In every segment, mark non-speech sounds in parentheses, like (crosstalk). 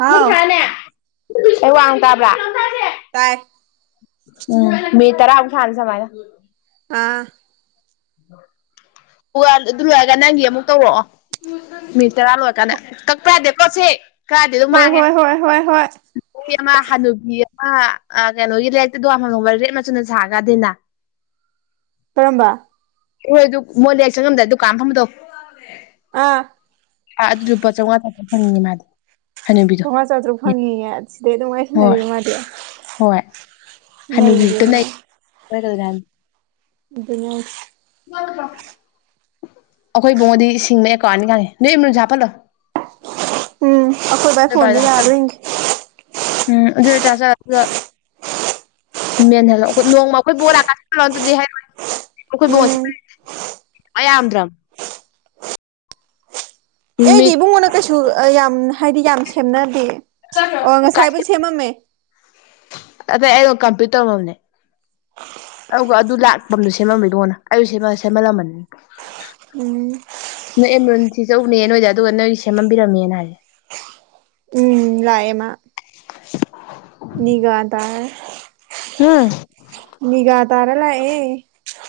ꯍꯥꯎ ꯍ ꯋꯥꯡ ꯇꯥꯕ꯭ꯔꯥ (inaudible) ꯇꯥꯏ ꯎꯝ ꯇꯔ ꯑꯃꯨ ꯈꯥꯟꯁꯔ (inaudible) ꯑꯥ ꯑꯗꯨ ꯂꯣꯏꯔꯒ ꯅꯪꯒꯤ ꯑꯃꯨꯛ ꯇꯧꯔꯛꯑꯣ ꯃꯤꯠ ꯇꯔꯥ ꯂꯣꯏꯔꯀꯥꯟꯗ ꯀꯛꯄ ꯌꯥꯗꯦ ꯄꯣꯠꯁꯤ ꯀꯛꯑꯗꯤ ꯑꯗꯨꯝ ꯍꯣꯏ ꯃꯥꯡꯉꯦ ꯍꯣꯏ ꯍꯣꯏ ꯍꯣꯏ ꯍꯣꯏ ꯑꯃ ꯍꯅꯨꯕꯤ ꯑꯃ ꯀꯩꯅꯣꯒꯤ ꯂꯩꯔꯛꯇ ꯗꯨꯀꯥꯟ ꯐꯕꯗꯨ ꯔꯦꯠ ꯃꯆꯨꯗ ꯁꯥꯔꯒ ꯗꯤꯅ ꯀꯔꯝꯕ ꯍꯣꯏ ꯑꯗꯨ ꯃꯣꯏ ꯂꯦꯛ ꯆꯪꯉꯝꯗ꯭ꯔꯦ ꯗꯨꯀꯥꯟ ꯐꯝꯝꯕꯗꯧ ꯑꯥ ꯑꯥ ꯑꯗꯨ ꯂꯨꯄꯥ ꯆꯥꯝꯃꯉꯥ ꯆꯥꯛꯄ ꯐꯪꯉꯤ ꯃꯥꯗꯤ ꯍꯅꯨꯕꯤꯗꯣ ꯆꯧꯉ ꯆꯇ꯭ꯔꯨꯛ ꯐꯪꯉꯦꯌꯦ ꯁꯤꯗꯩ ꯑꯗꯨꯝ ꯍꯣꯏ ꯉꯥꯏꯁꯤꯟꯅꯔꯤꯕ ꯍꯣꯏ ꯃꯥꯗꯤ ꯅꯩꯔꯦꯅꯦ ꯑꯣꯏꯣꯏ (unintelligible) ꯑꯗꯨꯅꯤ ꯍꯥꯏꯁꯤ ꯌꯥ꯭ꯔ (unintelligible) ꯑꯩꯈꯣꯏꯕꯨꯡꯉꯗꯤ ꯁꯤꯡꯕꯅ ꯑꯦꯀꯥꯎꯠꯑꯅꯤ ꯐꯪꯉꯦ ꯅꯣꯏ ꯏꯃꯨꯟꯁꯨ ꯍꯥꯞꯄꯜꯂꯣ ꯎꯝ ꯑꯩꯈꯣꯏ ꯕꯥꯏ ꯐꯣꯟꯗ ꯌꯥꯕ꯭ꯔ ꯌꯦꯡꯒꯦ ꯎꯝ ꯑꯗꯨ ꯑꯣꯏꯇꯁꯨ ꯃꯦꯟ ꯍꯜꯂꯛꯑꯣ ꯅꯣꯡꯃ ꯑꯩꯈꯣꯏ ꯕꯣꯔ ꯂꯥꯛꯀꯁꯤ ꯇꯗꯗꯤ ꯍꯥꯏꯔ ꯑꯩꯈꯣꯏ ꯕꯣꯁꯦ ꯎꯝ (unintelligible) ꯃꯥꯏ ꯌꯥꯝꯗ꯭ꯔꯝ ꯑꯩꯗꯤ ꯅꯨꯃꯤꯠ ꯏꯕꯨꯡꯉꯣꯟꯅ ꯀꯩꯁꯨ ꯌꯥꯝ ꯍꯥꯏꯗꯤ ꯌꯥꯝ ꯁꯦꯝꯅꯗꯦ ꯑꯣ ꯉꯁꯥꯏꯕꯨꯗꯤ ꯁꯦꯝꯃꯝꯃꯦ ꯑꯗꯩ ꯑꯩꯩꯒ ꯀꯝꯄ꯭ꯌꯨ ꯇꯧꯃꯝꯅꯦ ꯑꯗꯨꯒ ꯑꯗꯨ ꯂꯥꯛꯄꯗꯨ ꯁꯦꯝꯃꯝꯄꯦ ꯗꯉꯣꯅ ꯑꯩꯁꯨ ꯁꯦꯝꯃꯜꯂꯝꯃꯅꯤ ꯎꯝ ꯅꯣꯏ ꯑꯦꯝꯔꯨꯟꯁꯤꯆꯧꯅꯦ ꯅꯣꯏꯁꯗ ꯑꯗꯨꯒ ꯅꯣꯏꯒꯤ ꯁꯦꯝꯕꯤꯔꯝꯃꯦꯅ ꯍꯥꯏꯁꯦ ꯎꯝ ꯂꯥꯛꯑꯦ ꯃ (inaudible) ꯅꯤꯒꯗ ꯍꯥꯏ ꯍꯨ ꯃꯤꯒ ꯇꯥꯔꯂꯌꯦ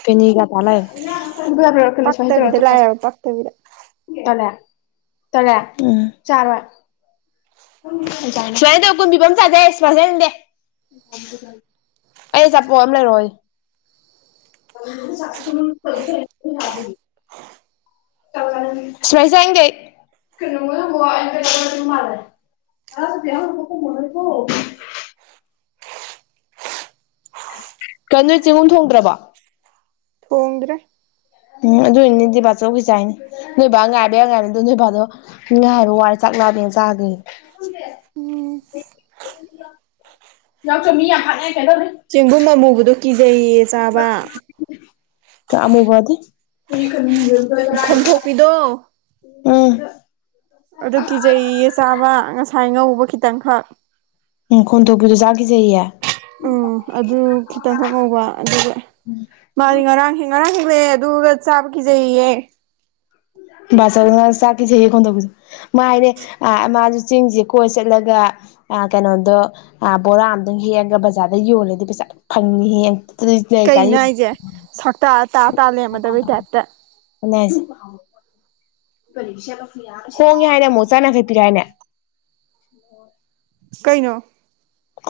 ꯐꯅꯤꯒ ꯇ ꯂꯩꯦ (unintelligible) ꯄꯛꯇꯕꯤꯗ ꯂꯥꯏꯕ ꯄꯛꯇꯕꯤꯗ ꯇꯂꯦ ꯇꯂꯦ ꯎꯝ ꯆꯔꯋꯥꯏ ꯁꯨꯃꯥꯏꯅ ꯇꯧ ꯀꯨꯝꯕꯤꯕꯝ ꯆꯥꯖꯩꯁ ꯐꯖꯗꯦ ꯑꯩ ꯑꯆꯄꯣꯠ ꯑꯃ ꯂꯩꯔꯛꯑꯣ (unintelligible) (unintelligible) (unintelligible) ꯀꯩꯅ ꯅꯣꯏ ꯆꯤꯡꯒꯨꯝ ꯊꯣꯡꯗ꯭ꯔꯕ ꯇꯣꯡꯗ꯭ꯔ ꯎꯝ ꯑꯗꯨ ꯑꯣꯏꯅꯤ ꯗꯤꯕꯥꯆꯧꯈꯤ ꯆꯥꯏꯅꯤ ꯅꯣꯏꯕ ꯉꯥꯏꯕ ꯑ ꯉꯥꯏꯅꯤꯗ ꯅꯣꯏꯚꯗꯣ ꯉꯥꯏꯕ ꯋꯔꯦ ꯆꯥꯛ ꯂꯥꯝꯃꯦꯅ ꯆꯒ꯭ꯔꯤ ꯎꯝ ꯌꯥꯎꯆꯣ ꯃꯤ ꯌꯥꯝ ꯍꯠꯅꯦꯌꯦ ꯀꯩꯗꯧ ꯆꯦꯡꯒꯨꯝ ꯑꯃꯨꯕꯗꯣ ꯀꯤꯖꯩꯌꯦ ꯆꯥꯕ ꯀ ꯑꯃꯨꯕ ꯑꯗꯤ (unintelligible) ꯈꯣꯝꯊꯣꯛꯄꯤꯗꯣ ꯎꯝ ꯑꯗꯨ ꯀꯤꯖꯩ ꯑ ꯆꯥꯕ ꯉꯁꯥꯏ ꯉꯧꯕ ꯈꯤꯇꯪꯈꯛ ꯎꯝ ꯈꯣꯟꯇꯣꯛꯄꯗꯨ ꯆꯥꯖꯕ ꯀꯤꯖꯩꯌꯦ ꯎꯝ ꯑꯗꯨ ꯈꯤꯇꯪꯈꯛ ꯉꯧꯕ ꯑꯗꯨꯒ ꯃꯥꯗꯤ ꯉꯔꯥꯡ ꯉꯔꯥꯡ ꯍꯦꯛꯂꯛꯑꯦ ꯑꯗꯨꯒ ꯆꯥꯕ ꯈꯤꯖꯩꯌꯦ ꯗꯆꯧꯅ ꯆꯥ ꯀꯤꯖꯩꯌꯦ ꯈꯣꯟ ꯊꯣꯛ ꯃꯥꯥꯏꯅꯦ ꯑ ꯃꯥꯖꯨ ꯆꯤꯡꯖꯦ ꯀꯣꯏ ꯆꯠꯂꯒ ꯑ ꯀꯩꯅꯣꯗꯣ ꯑ ꯕꯣꯔꯥ ꯑꯝꯗ ꯍꯦꯛꯑꯒ ꯕꯖꯥꯔꯗ ꯌꯣꯜꯂꯗꯤ ꯄꯩꯁꯥ ꯐꯪꯅꯤ ꯍꯦꯛ ꯀꯩꯅꯣ ꯑꯩꯖꯦ ꯁꯛꯇ ꯇꯥ ꯇꯥ ꯂꯩꯔꯝꯃꯗꯕꯒꯤ ꯇꯥꯏꯞꯇ ꯑꯅꯦ ꯍꯥꯏꯖꯦ ꯍꯣꯡꯉꯦ ꯍꯥꯏꯅ ꯃꯣꯆꯥꯅꯥ ꯖꯤꯛ ꯄꯤꯔꯛ ꯑꯦ ꯍꯥꯏꯅꯦ (inaudible) ꯀꯩꯅꯣ (unintelligible)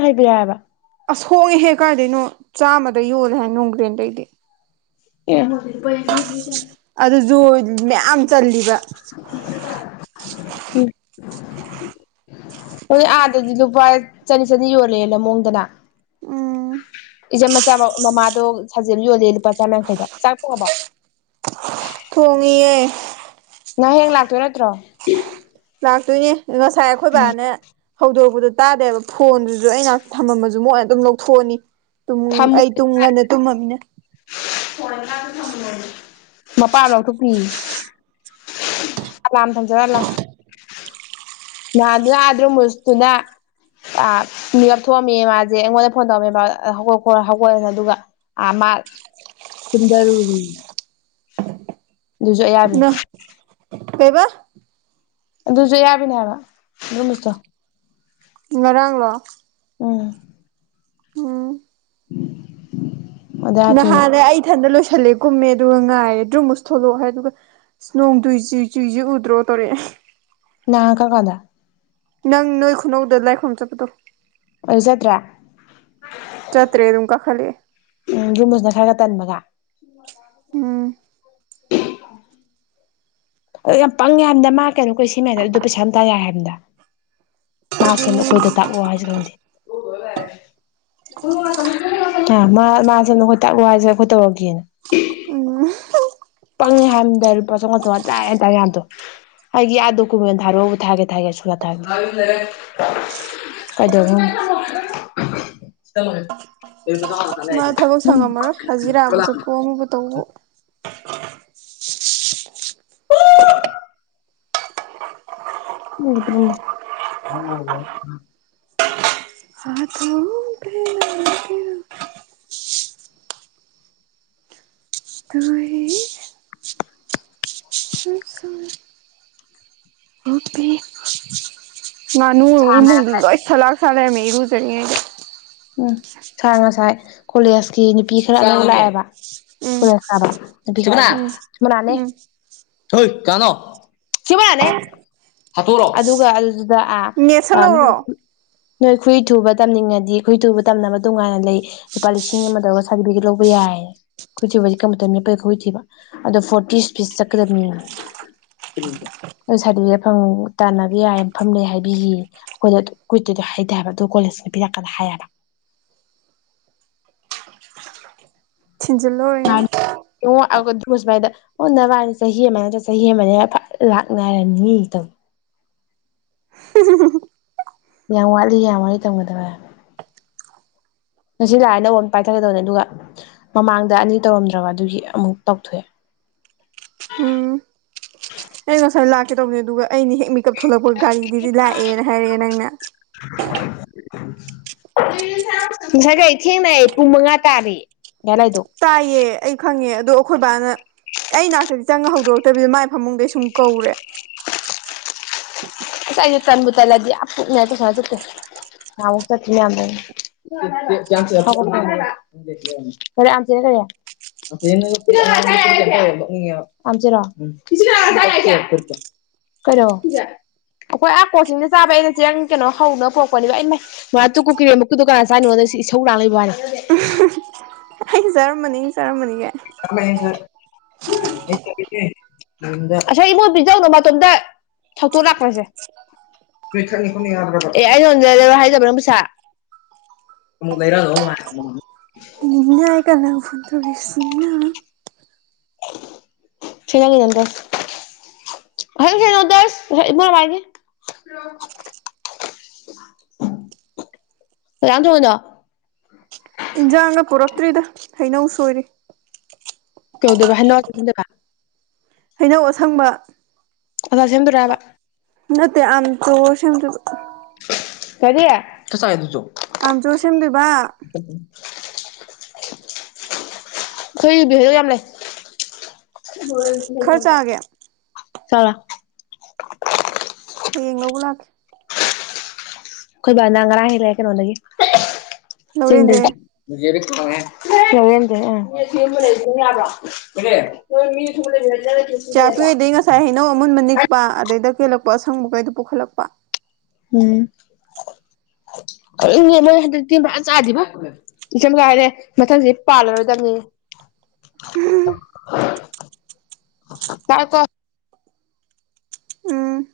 ꯍꯥꯏꯕꯤꯔꯛꯑꯕ ꯑꯁ ꯍꯣꯡꯉꯦ ꯍꯦ ꯀꯥꯏꯗꯩꯅꯣ ꯆꯥꯝꯃꯗ ꯌꯣꯜꯂꯦ ꯍꯥꯏ ꯅꯣꯡꯒ꯭ꯔꯦꯟꯗꯩꯗꯤ ꯑꯦ (unintelligible) ꯑꯗꯨꯖꯨ ꯃꯌꯥꯝ ꯆꯜꯂꯤꯕ꯫ ꯎꯝ ꯑꯗꯨ ꯑꯥꯗꯗꯤ ꯂꯨꯄꯥ ꯆꯅꯤ ꯆꯅꯤ ꯌꯣꯜꯂꯦꯑꯣꯡꯗꯅ꯫ ꯎꯝ ꯏꯆꯝ ꯃꯆꯥ ꯃ ꯃꯃꯥꯗꯣ ꯁꯥꯖꯦꯜ ꯌꯣꯜꯂꯦ ꯂꯨꯄꯥ ꯆꯥꯝꯃ ꯌꯥꯡꯈꯩꯗ ꯆꯥꯛ ꯊꯣꯡꯕꯣ꯫ ꯊꯣꯡꯉꯤꯌꯦ ꯅꯪ ꯍꯌꯦꯡ ꯂꯥꯛꯇꯣꯏ ꯅꯠꯇ꯭ꯔꯣ ꯂꯥꯛꯇꯣꯏꯅꯦ ꯉꯁꯥꯏ ꯑꯩꯈꯣꯏ ꯕꯥꯅ ꯍꯧꯗꯣꯔꯛꯄꯗꯣ ꯇꯥꯗꯦꯕ ꯐꯣꯟꯗꯨꯖꯨ ꯑꯩ ꯅꯛ ꯊꯝꯃꯝꯃꯖꯨ ꯃꯣꯏꯅ ꯑꯗꯨꯝ ꯂꯧꯊꯣꯛꯑꯅꯤ꯫ ꯇꯨꯝ ꯑꯩ ꯇꯨꯡ ꯉꯟꯅ ꯇꯨꯝꯃꯃꯤꯅ꯫ ꯃꯄꯥꯅ ꯂꯧꯎꯊꯣꯛ ꯄꯤꯌꯦ꯫ ꯑꯂꯝ ꯊꯝꯖꯜꯂ ꯑꯂꯝ ꯅꯍꯟꯖꯨ ꯑ ꯑꯗ꯭ꯔꯨꯝ ꯃ꯭ꯁꯨꯁꯇꯨꯅ ꯑ ꯃꯤ ꯑꯞꯊꯣꯛꯑꯝꯃꯦ ꯃꯥꯁꯦ ꯑꯩꯉꯣꯟꯗ ꯐꯣꯟ ꯇꯧꯔꯝꯃꯦ ꯕ ꯍꯧꯒꯠꯑ ꯍꯧꯒꯠ ꯑꯗꯨꯒ꯫ ꯑꯥ ꯃꯥ ꯇꯨꯝꯗꯔꯨꯔꯤ ꯑꯗꯨꯁꯨ ꯑꯌꯥꯕꯤ꯫ ꯀꯩꯕꯥ ꯑꯗꯨꯁꯨ ꯑꯌꯥꯕꯤꯅꯦ ꯍꯥꯏꯕ ꯗꯨꯝꯃꯨꯁꯇꯣ꯫ ꯉꯔꯥꯡ ꯂꯣ ꯎꯝ ꯎꯝ ꯑꯗꯨ ꯅꯍꯥꯟꯅꯩ ꯑꯩ ꯏꯊꯟꯗ ꯂꯣꯏꯁꯤꯜꯂꯦ ꯀꯨꯝꯃꯦ ꯑꯗꯨꯒ ꯉꯥꯏꯔꯦ ꯗ꯭ꯔꯨꯝꯃꯨꯁ ꯊꯣꯛꯂꯛꯑꯣ ꯍꯥꯏ ꯑꯗꯨꯒ ꯅꯣꯡ ꯇꯨꯏ ꯆꯨꯏ ꯆꯨꯏꯖꯦ ꯎꯗ꯭ꯔꯣ ꯇꯧꯔꯛꯑꯦ꯫ ꯅꯍꯟ ꯀꯝ ꯀꯟꯗ ꯅꯪ ꯅꯣꯏ ꯈꯨꯅꯧꯗ ꯂꯥꯏꯈꯝꯔꯝ ꯆꯠꯄꯗꯣ꯫ ꯑꯗꯖꯠꯇ꯭ꯔꯦ ꯆꯠꯇ꯭ꯔꯦ ꯑꯗꯨꯝ ꯀꯈꯠꯂꯛ ꯑꯦ꯫ ꯎꯝ ꯗ꯭ꯔꯨꯝꯃꯨꯁꯅ ꯈꯔꯒ ꯇꯟꯕꯒ ꯃꯖꯥ ꯎꯝ (inaudible) ꯑ ꯌꯥꯝ ꯄꯪꯉꯦ ꯍꯥꯏꯃꯗ ꯃꯥ ꯀꯩꯅꯣ ꯀꯨꯁꯤ ꯃꯅꯔꯗꯨ ꯄꯩꯁꯥꯝꯇꯥꯥ ꯌꯥ ꯍꯥꯏꯕꯗ꯫ ꯃꯥ ꯁꯦꯝꯅ ꯑꯗꯨꯅꯤ ꯑꯈꯣꯏꯗ ꯇꯥꯛꯂꯣ ꯍꯥꯏꯁꯤꯔ ꯈꯪꯗꯦ꯫ ꯑ ꯃꯥ ꯃꯥꯁꯦ ꯅꯈꯣꯏ ꯇꯥꯛ ꯋꯥꯏꯁꯦ ꯑꯩꯈꯣꯏ ꯇꯧꯔꯒꯦꯅ ꯎꯝ ꯄꯪꯉꯦ ꯍꯥꯏꯝꯗꯥꯏ ꯂꯨꯄꯥ ꯆꯥꯝꯉꯥ ꯆꯉ ꯆꯦꯇꯥꯔꯦꯗꯣ ꯑꯩꯒꯤ ꯑꯥ ꯗꯣꯀꯨꯃꯦꯟ ꯊꯥꯔꯛꯑꯣꯕꯨ ꯊꯥꯒꯦ ꯊꯥꯒꯦ ꯁꯨ ꯊꯥ ꯀꯗꯣꯃ ꯐ ꯍꯥꯏ ꯇꯣꯡꯉꯕꯨ ꯇꯧꯕ ꯑ ꯗꯤ ꯍꯥꯊꯣꯡ ꯊꯦ ꯑꯗꯨ ꯅꯅꯨ ꯏꯃꯨꯡꯗꯨ ꯂꯣꯏ ꯆꯂꯥꯛꯁꯂꯦꯃꯦ ꯏꯔꯨꯖꯔꯤ ꯎꯝ ꯁꯥꯔ ꯉꯁꯥꯏ ꯀꯣꯂꯦꯖꯀꯤ ꯅꯨꯄꯤ ꯈꯔ ꯂꯧ ꯂꯥꯛꯑꯦꯕ ꯎꯝ ꯐꯔꯁꯕ ꯎꯝ ꯆꯃꯅꯥꯅꯦ ꯎꯝ ꯍꯣꯏ ꯀꯥꯅꯣ ꯁꯤꯃꯅꯦ ꯍꯥꯠꯇꯣꯔꯛꯑꯣ ꯑꯗꯨꯒ ꯑꯗꯨꯗ ꯑꯥ ꯅꯣꯏ ꯅꯦꯠꯁꯜꯍꯧꯔꯣ ꯅꯣꯏ ꯈꯨꯏ ꯊꯨꯕ ꯇꯝꯅꯤꯡꯉꯗꯤ ꯑꯩꯈꯣꯏ ꯇꯨꯕ ꯇꯝꯅꯕ ꯇꯣꯉꯥꯏꯅ ꯂꯩ ꯂꯨꯄꯥ ꯂꯤꯁꯤꯡ ꯑꯃ ꯇꯧꯔꯒ ꯁꯥꯔꯇꯤꯐꯤꯀꯦꯠ ꯂꯧꯕ ꯌꯥꯏꯌꯦ ꯀꯨꯏꯊꯕꯗꯤ ꯀ ꯃꯇꯝ ꯀꯩ ꯈꯨꯏꯊꯤꯕ ꯑꯗꯣ ꯐꯣꯔꯇꯤꯁ ꯄꯤꯁ ꯆꯠꯀꯗꯕꯅꯤ ꯁꯥꯇ ꯌꯥꯐꯝ ꯇꯥꯟꯅꯕ ꯌꯥꯏꯐꯝ ꯂꯩ ꯍꯥꯏꯕꯤꯈꯤ ꯑꯩꯈꯣꯏꯗꯣ ꯀꯨꯏꯣꯏꯗꯣ ꯍꯥꯏꯇꯥꯦꯕ ꯑꯗꯣ ꯀꯣꯂꯦꯖꯅ ꯄꯤꯔꯛꯀꯅ ꯍꯥꯏꯌꯦꯕ ꯊꯤꯟꯖꯤꯜꯂꯨꯔꯦ ꯑꯣꯒ ꯁ ꯃꯥꯏꯗ ꯑꯣ ꯅꯕꯥꯅꯤ ꯆꯍꯤ ꯑꯃ ꯅꯠꯇ꯭ꯔ ꯆꯍꯤ ꯑꯃꯅꯦ ꯂꯥꯛꯅꯔꯅꯤꯇꯧ ꯌꯥꯝ ꯋꯥꯠꯂꯤ ꯌꯥꯝ ꯋꯥꯔꯤ ꯇꯝꯒꯗꯕ ꯉꯁꯤ ꯂꯥꯛꯑꯦ ꯅꯧꯕꯣꯟ ꯑꯃ ꯄꯥꯏꯊꯛꯒꯗꯕꯅꯦ ꯑꯗꯨꯒ ꯃꯃꯥꯡꯗ ꯑꯅꯤ ꯇꯧꯔꯝꯗ꯭ꯔꯕ ꯑꯗꯨꯒꯤ ꯑꯃꯨꯛ ꯇꯧꯊꯣꯛꯑꯦ ꯎꯝ ꯑꯩ ꯉꯁꯥꯏ ꯂꯥꯛꯀꯦ ꯇꯧꯕꯅꯦ ꯑꯗꯨꯒ ꯑꯩꯅꯤ ꯍꯦꯛ ꯃꯤꯀꯑꯞ ꯊꯣꯛꯂꯛꯄ ꯒꯥꯔꯤꯗꯨꯗꯤ ꯂꯥꯛꯑꯦꯅ ꯍꯥꯏꯔꯛꯑꯦ ꯅꯪꯅ (inaudible) ꯉꯁꯥꯏꯒ ꯊꯦꯡꯅꯩ ꯑꯩ ꯄꯨꯡ ꯃꯉꯥ ꯇꯥꯔꯤ ꯂꯥꯏꯗꯣ ꯇꯥꯏꯌꯦ ꯑꯩ ꯈꯪꯉꯦ ꯑꯗꯣ ꯑꯩꯈꯣꯏ ꯕꯥꯅ ꯑꯩ ꯅꯥꯛꯇꯗꯤ ꯆꯪꯉ ꯍꯧꯗꯣꯔꯛꯇꯕꯤꯗ ꯃꯥꯏ ꯐꯃꯨꯡꯗꯩ ꯁꯨꯝ ꯀꯧꯔꯦ ꯁꯥꯏ ꯆꯥꯟꯕꯨ ꯆ ꯂꯗꯤ ꯉ ꯇ ꯁꯥꯟ ꯆꯦ ꯍ ꯆ ꯊ ꯌꯥꯝꯗ ꯈꯔꯦ ꯑꯝꯆꯅꯦ ꯈꯔꯦ (unintelligible) (inaudible) (inaudible) ꯀꯣ ꯑꯩꯈꯣꯏ ꯑꯥ ꯀꯣꯆꯤꯡꯅ ꯆꯥꯕ ꯑꯩꯅ ꯆꯦꯪ ꯀꯩꯅꯣ ꯍꯧꯅ ꯄꯨꯔꯛꯄꯅꯦꯕ ꯑꯩꯅ ꯃꯥ ꯇꯨ ꯀꯨꯀꯤꯔꯦꯃꯨꯀꯤꯗꯨꯀꯥꯟ ꯆꯥꯅꯣꯗ ꯁꯤ ꯏꯁꯧ ꯂꯥꯛꯂꯏꯕ ꯋꯥꯅꯦ ꯑꯩ ꯖꯔꯃꯅꯤ ꯖꯔꯃꯅꯤꯒ ꯑꯁ ꯏꯃꯣꯏꯕꯤꯖꯧꯅꯣ ꯃꯇꯣꯝꯗ ꯊꯧꯇꯣꯛ ꯂꯥꯛꯄꯁꯦ ꯑꯦ ꯑꯩ ꯌꯣꯟꯖ ꯍꯥꯏꯖꯕ꯭ꯔ ꯅꯪ ꯄꯩꯁꯥ ꯑꯃꯨꯛ ꯂꯩꯔꯒ ꯏꯅꯥꯏꯀꯥꯟꯅ ꯐꯨꯟꯗ꯭ꯔꯕꯤꯁꯤꯡꯅ ꯁꯤꯅ ꯀꯗꯗꯁ ꯍꯜꯅꯣꯗꯁ ꯅ ꯋꯥꯒꯦ ꯌꯥꯗ ꯑꯣꯏꯗ ꯏꯟꯖꯥꯡꯒ ꯄꯨꯔꯛꯇ꯭ꯔꯤꯗ ꯍꯩꯅꯧ ꯁꯣꯏꯔꯤ ꯀꯧꯗꯕ ꯍꯥꯏꯟꯅꯣꯗ ꯍꯩꯅꯧ ꯑꯁꯪꯕ ꯑꯣꯖꯥ ꯁꯦꯝꯗꯣꯔꯑꯕ ꯅꯠꯇ ꯑ ꯈꯨ ꯁꯦꯝꯗꯨꯁꯨ ꯀꯔꯤꯌꯦ ꯇꯁꯥꯏꯗꯖꯣ ꯑꯝꯁꯨ ꯁꯦꯝꯗꯣꯏꯕ ꯎ ꯎꯝ ꯖꯞ ꯖꯞ ꯈꯣꯏ ꯗꯁꯨ ꯌꯥꯝ ꯂꯩ ꯈꯔ ꯆꯥꯒꯦ ꯆꯥꯔꯦ ꯍꯌꯦꯡ ꯂꯧꯕ ꯂꯥꯛꯀꯦ ꯑꯩꯈꯣꯏ ꯕꯥ ꯅ ꯉꯔꯥꯡ ꯍꯦꯛꯂꯦ ꯀꯩꯅꯣꯗꯒꯤ ꯂꯧꯔꯦꯟꯗꯩ ꯆꯤꯡꯗꯒꯤ (inaudible) (inaudible) ꯆꯥꯛꯄꯤ ꯍꯣꯏꯗꯩ ꯉꯁꯥꯏ ꯍꯩꯅꯧ ꯑꯃꯨꯟꯕ ꯅꯤꯛꯄ ꯑꯗꯩꯗ ꯀꯦꯜꯂꯛꯄ ꯑꯁꯪꯕ ꯀꯩꯗꯣ ꯄꯨꯈꯠꯂꯛꯄ ꯎꯝ ꯍꯩ ꯁꯦ ꯃꯣꯏ ꯍꯟꯗꯛ ꯇꯤ ꯐꯖꯅꯥ ꯆꯥꯗꯦꯕꯣ ꯏꯆꯝꯆꯥꯅ ꯍꯥꯏꯔꯛꯑ ꯃꯊꯪꯗꯤ ꯄꯥꯜꯂꯔꯣꯏꯗꯕꯅꯤ ꯄꯥꯏꯎꯀꯣ ꯎꯝ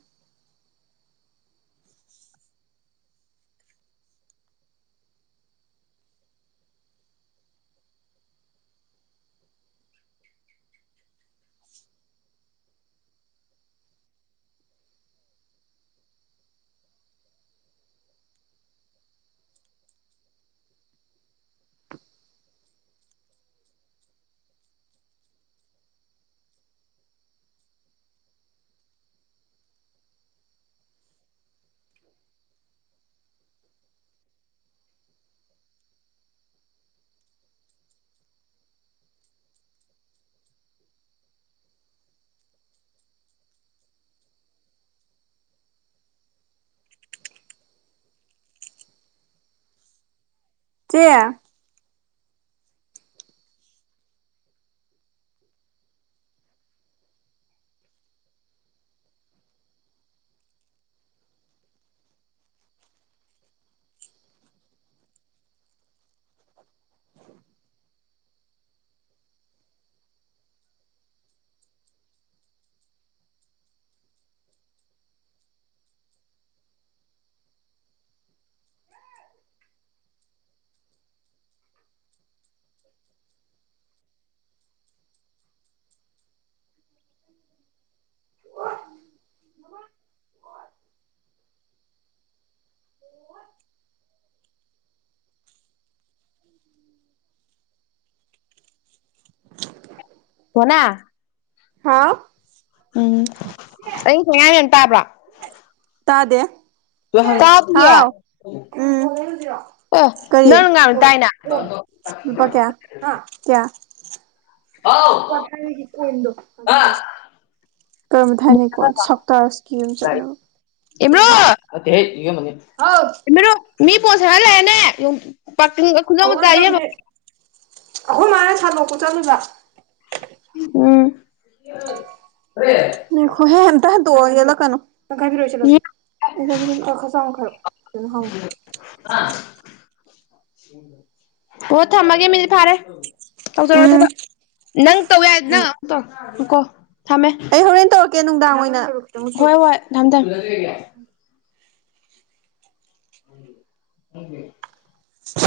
ꯆꯦ ꯀꯣꯅꯥ ꯍꯥꯥꯎ ꯎꯝ ꯑꯩ ꯊꯉꯥꯡ ꯇꯥꯕ꯭ꯔꯣ ꯇꯥꯗꯦ ꯇꯥꯗꯦꯌꯦ ꯍꯥꯎ ꯎꯝ ꯀꯔꯤ ꯅꯪꯅ ꯉꯥꯡꯕꯗꯤ ꯇꯥꯏꯅ ꯂꯨꯄꯥ ꯀꯌꯥ ꯍꯥ ꯀꯌꯥ ꯍꯥꯎ ꯂꯨꯄꯥ ꯈꯔꯒꯤ ꯀꯣꯏꯟꯗꯣ ꯍꯥ ꯑꯗꯨꯗꯣ ꯀꯔꯝꯕ ꯊꯥꯏꯅꯤ ꯀꯣꯏꯟ ꯁꯞꯇꯥꯁꯀꯤ ꯑꯗꯨꯝ ꯆꯠꯅ ꯀꯩ ꯍꯥꯏꯕꯥ ꯅꯠꯇꯦ ꯍꯦ ꯌꯣꯏꯍꯦꯟꯕꯥ ꯒꯤꯅꯤ ꯊꯤꯟꯕꯤꯅꯨ ꯃꯤꯒꯤ ꯄꯣꯠ ꯁꯦꯒꯥꯏ ꯍꯜꯂꯦꯅꯦ ꯑꯣꯔꯗꯧꯅꯦ ꯑꯩꯈꯣꯏ ꯃꯥꯅ ꯁꯥꯟꯗꯣꯛꯄ ꯆꯠꯂꯤꯕ ꯎꯝ ꯉꯥꯏꯈꯣ ꯍꯦ ꯑꯃꯇꯥ ꯍꯟꯗꯣꯛ ꯑꯣ ꯌꯦꯠꯂꯛꯀꯅꯨ ꯇꯥꯪꯈꯥꯏ ꯄꯤꯔꯛꯑꯣ ꯑꯩ ꯁꯦꯝꯕꯤꯔꯛꯀꯦ ꯈꯔ ꯆꯥꯎꯅ ꯈꯏꯔꯛꯑꯣ ꯑꯗꯨꯅ ꯍꯥꯎꯅꯤ ꯃꯥ ꯑꯣ ꯊꯝꯃꯒꯦ ꯃꯤꯅꯠ ꯐꯥꯔꯦ ꯇꯧꯖꯔꯣ ꯎꯝ ꯊꯕꯛ ꯅꯪ ꯇꯧꯌꯥꯔꯗꯤꯅ ꯅꯪ ꯑꯃꯨꯛ ꯑꯩ ꯇꯧꯔꯛ ꯑꯣ ꯉꯥꯏꯈꯣ ꯊꯝꯃꯦ ꯍꯣꯔꯦꯟ ꯇꯧꯔꯛꯀꯦ ꯅꯨꯡꯗꯥꯡ ꯑꯣꯏꯅ ꯍꯣꯏ ꯍꯣꯏ ꯊꯝ ꯊꯝꯃꯦ ꯎꯝ ꯈꯪꯗꯦ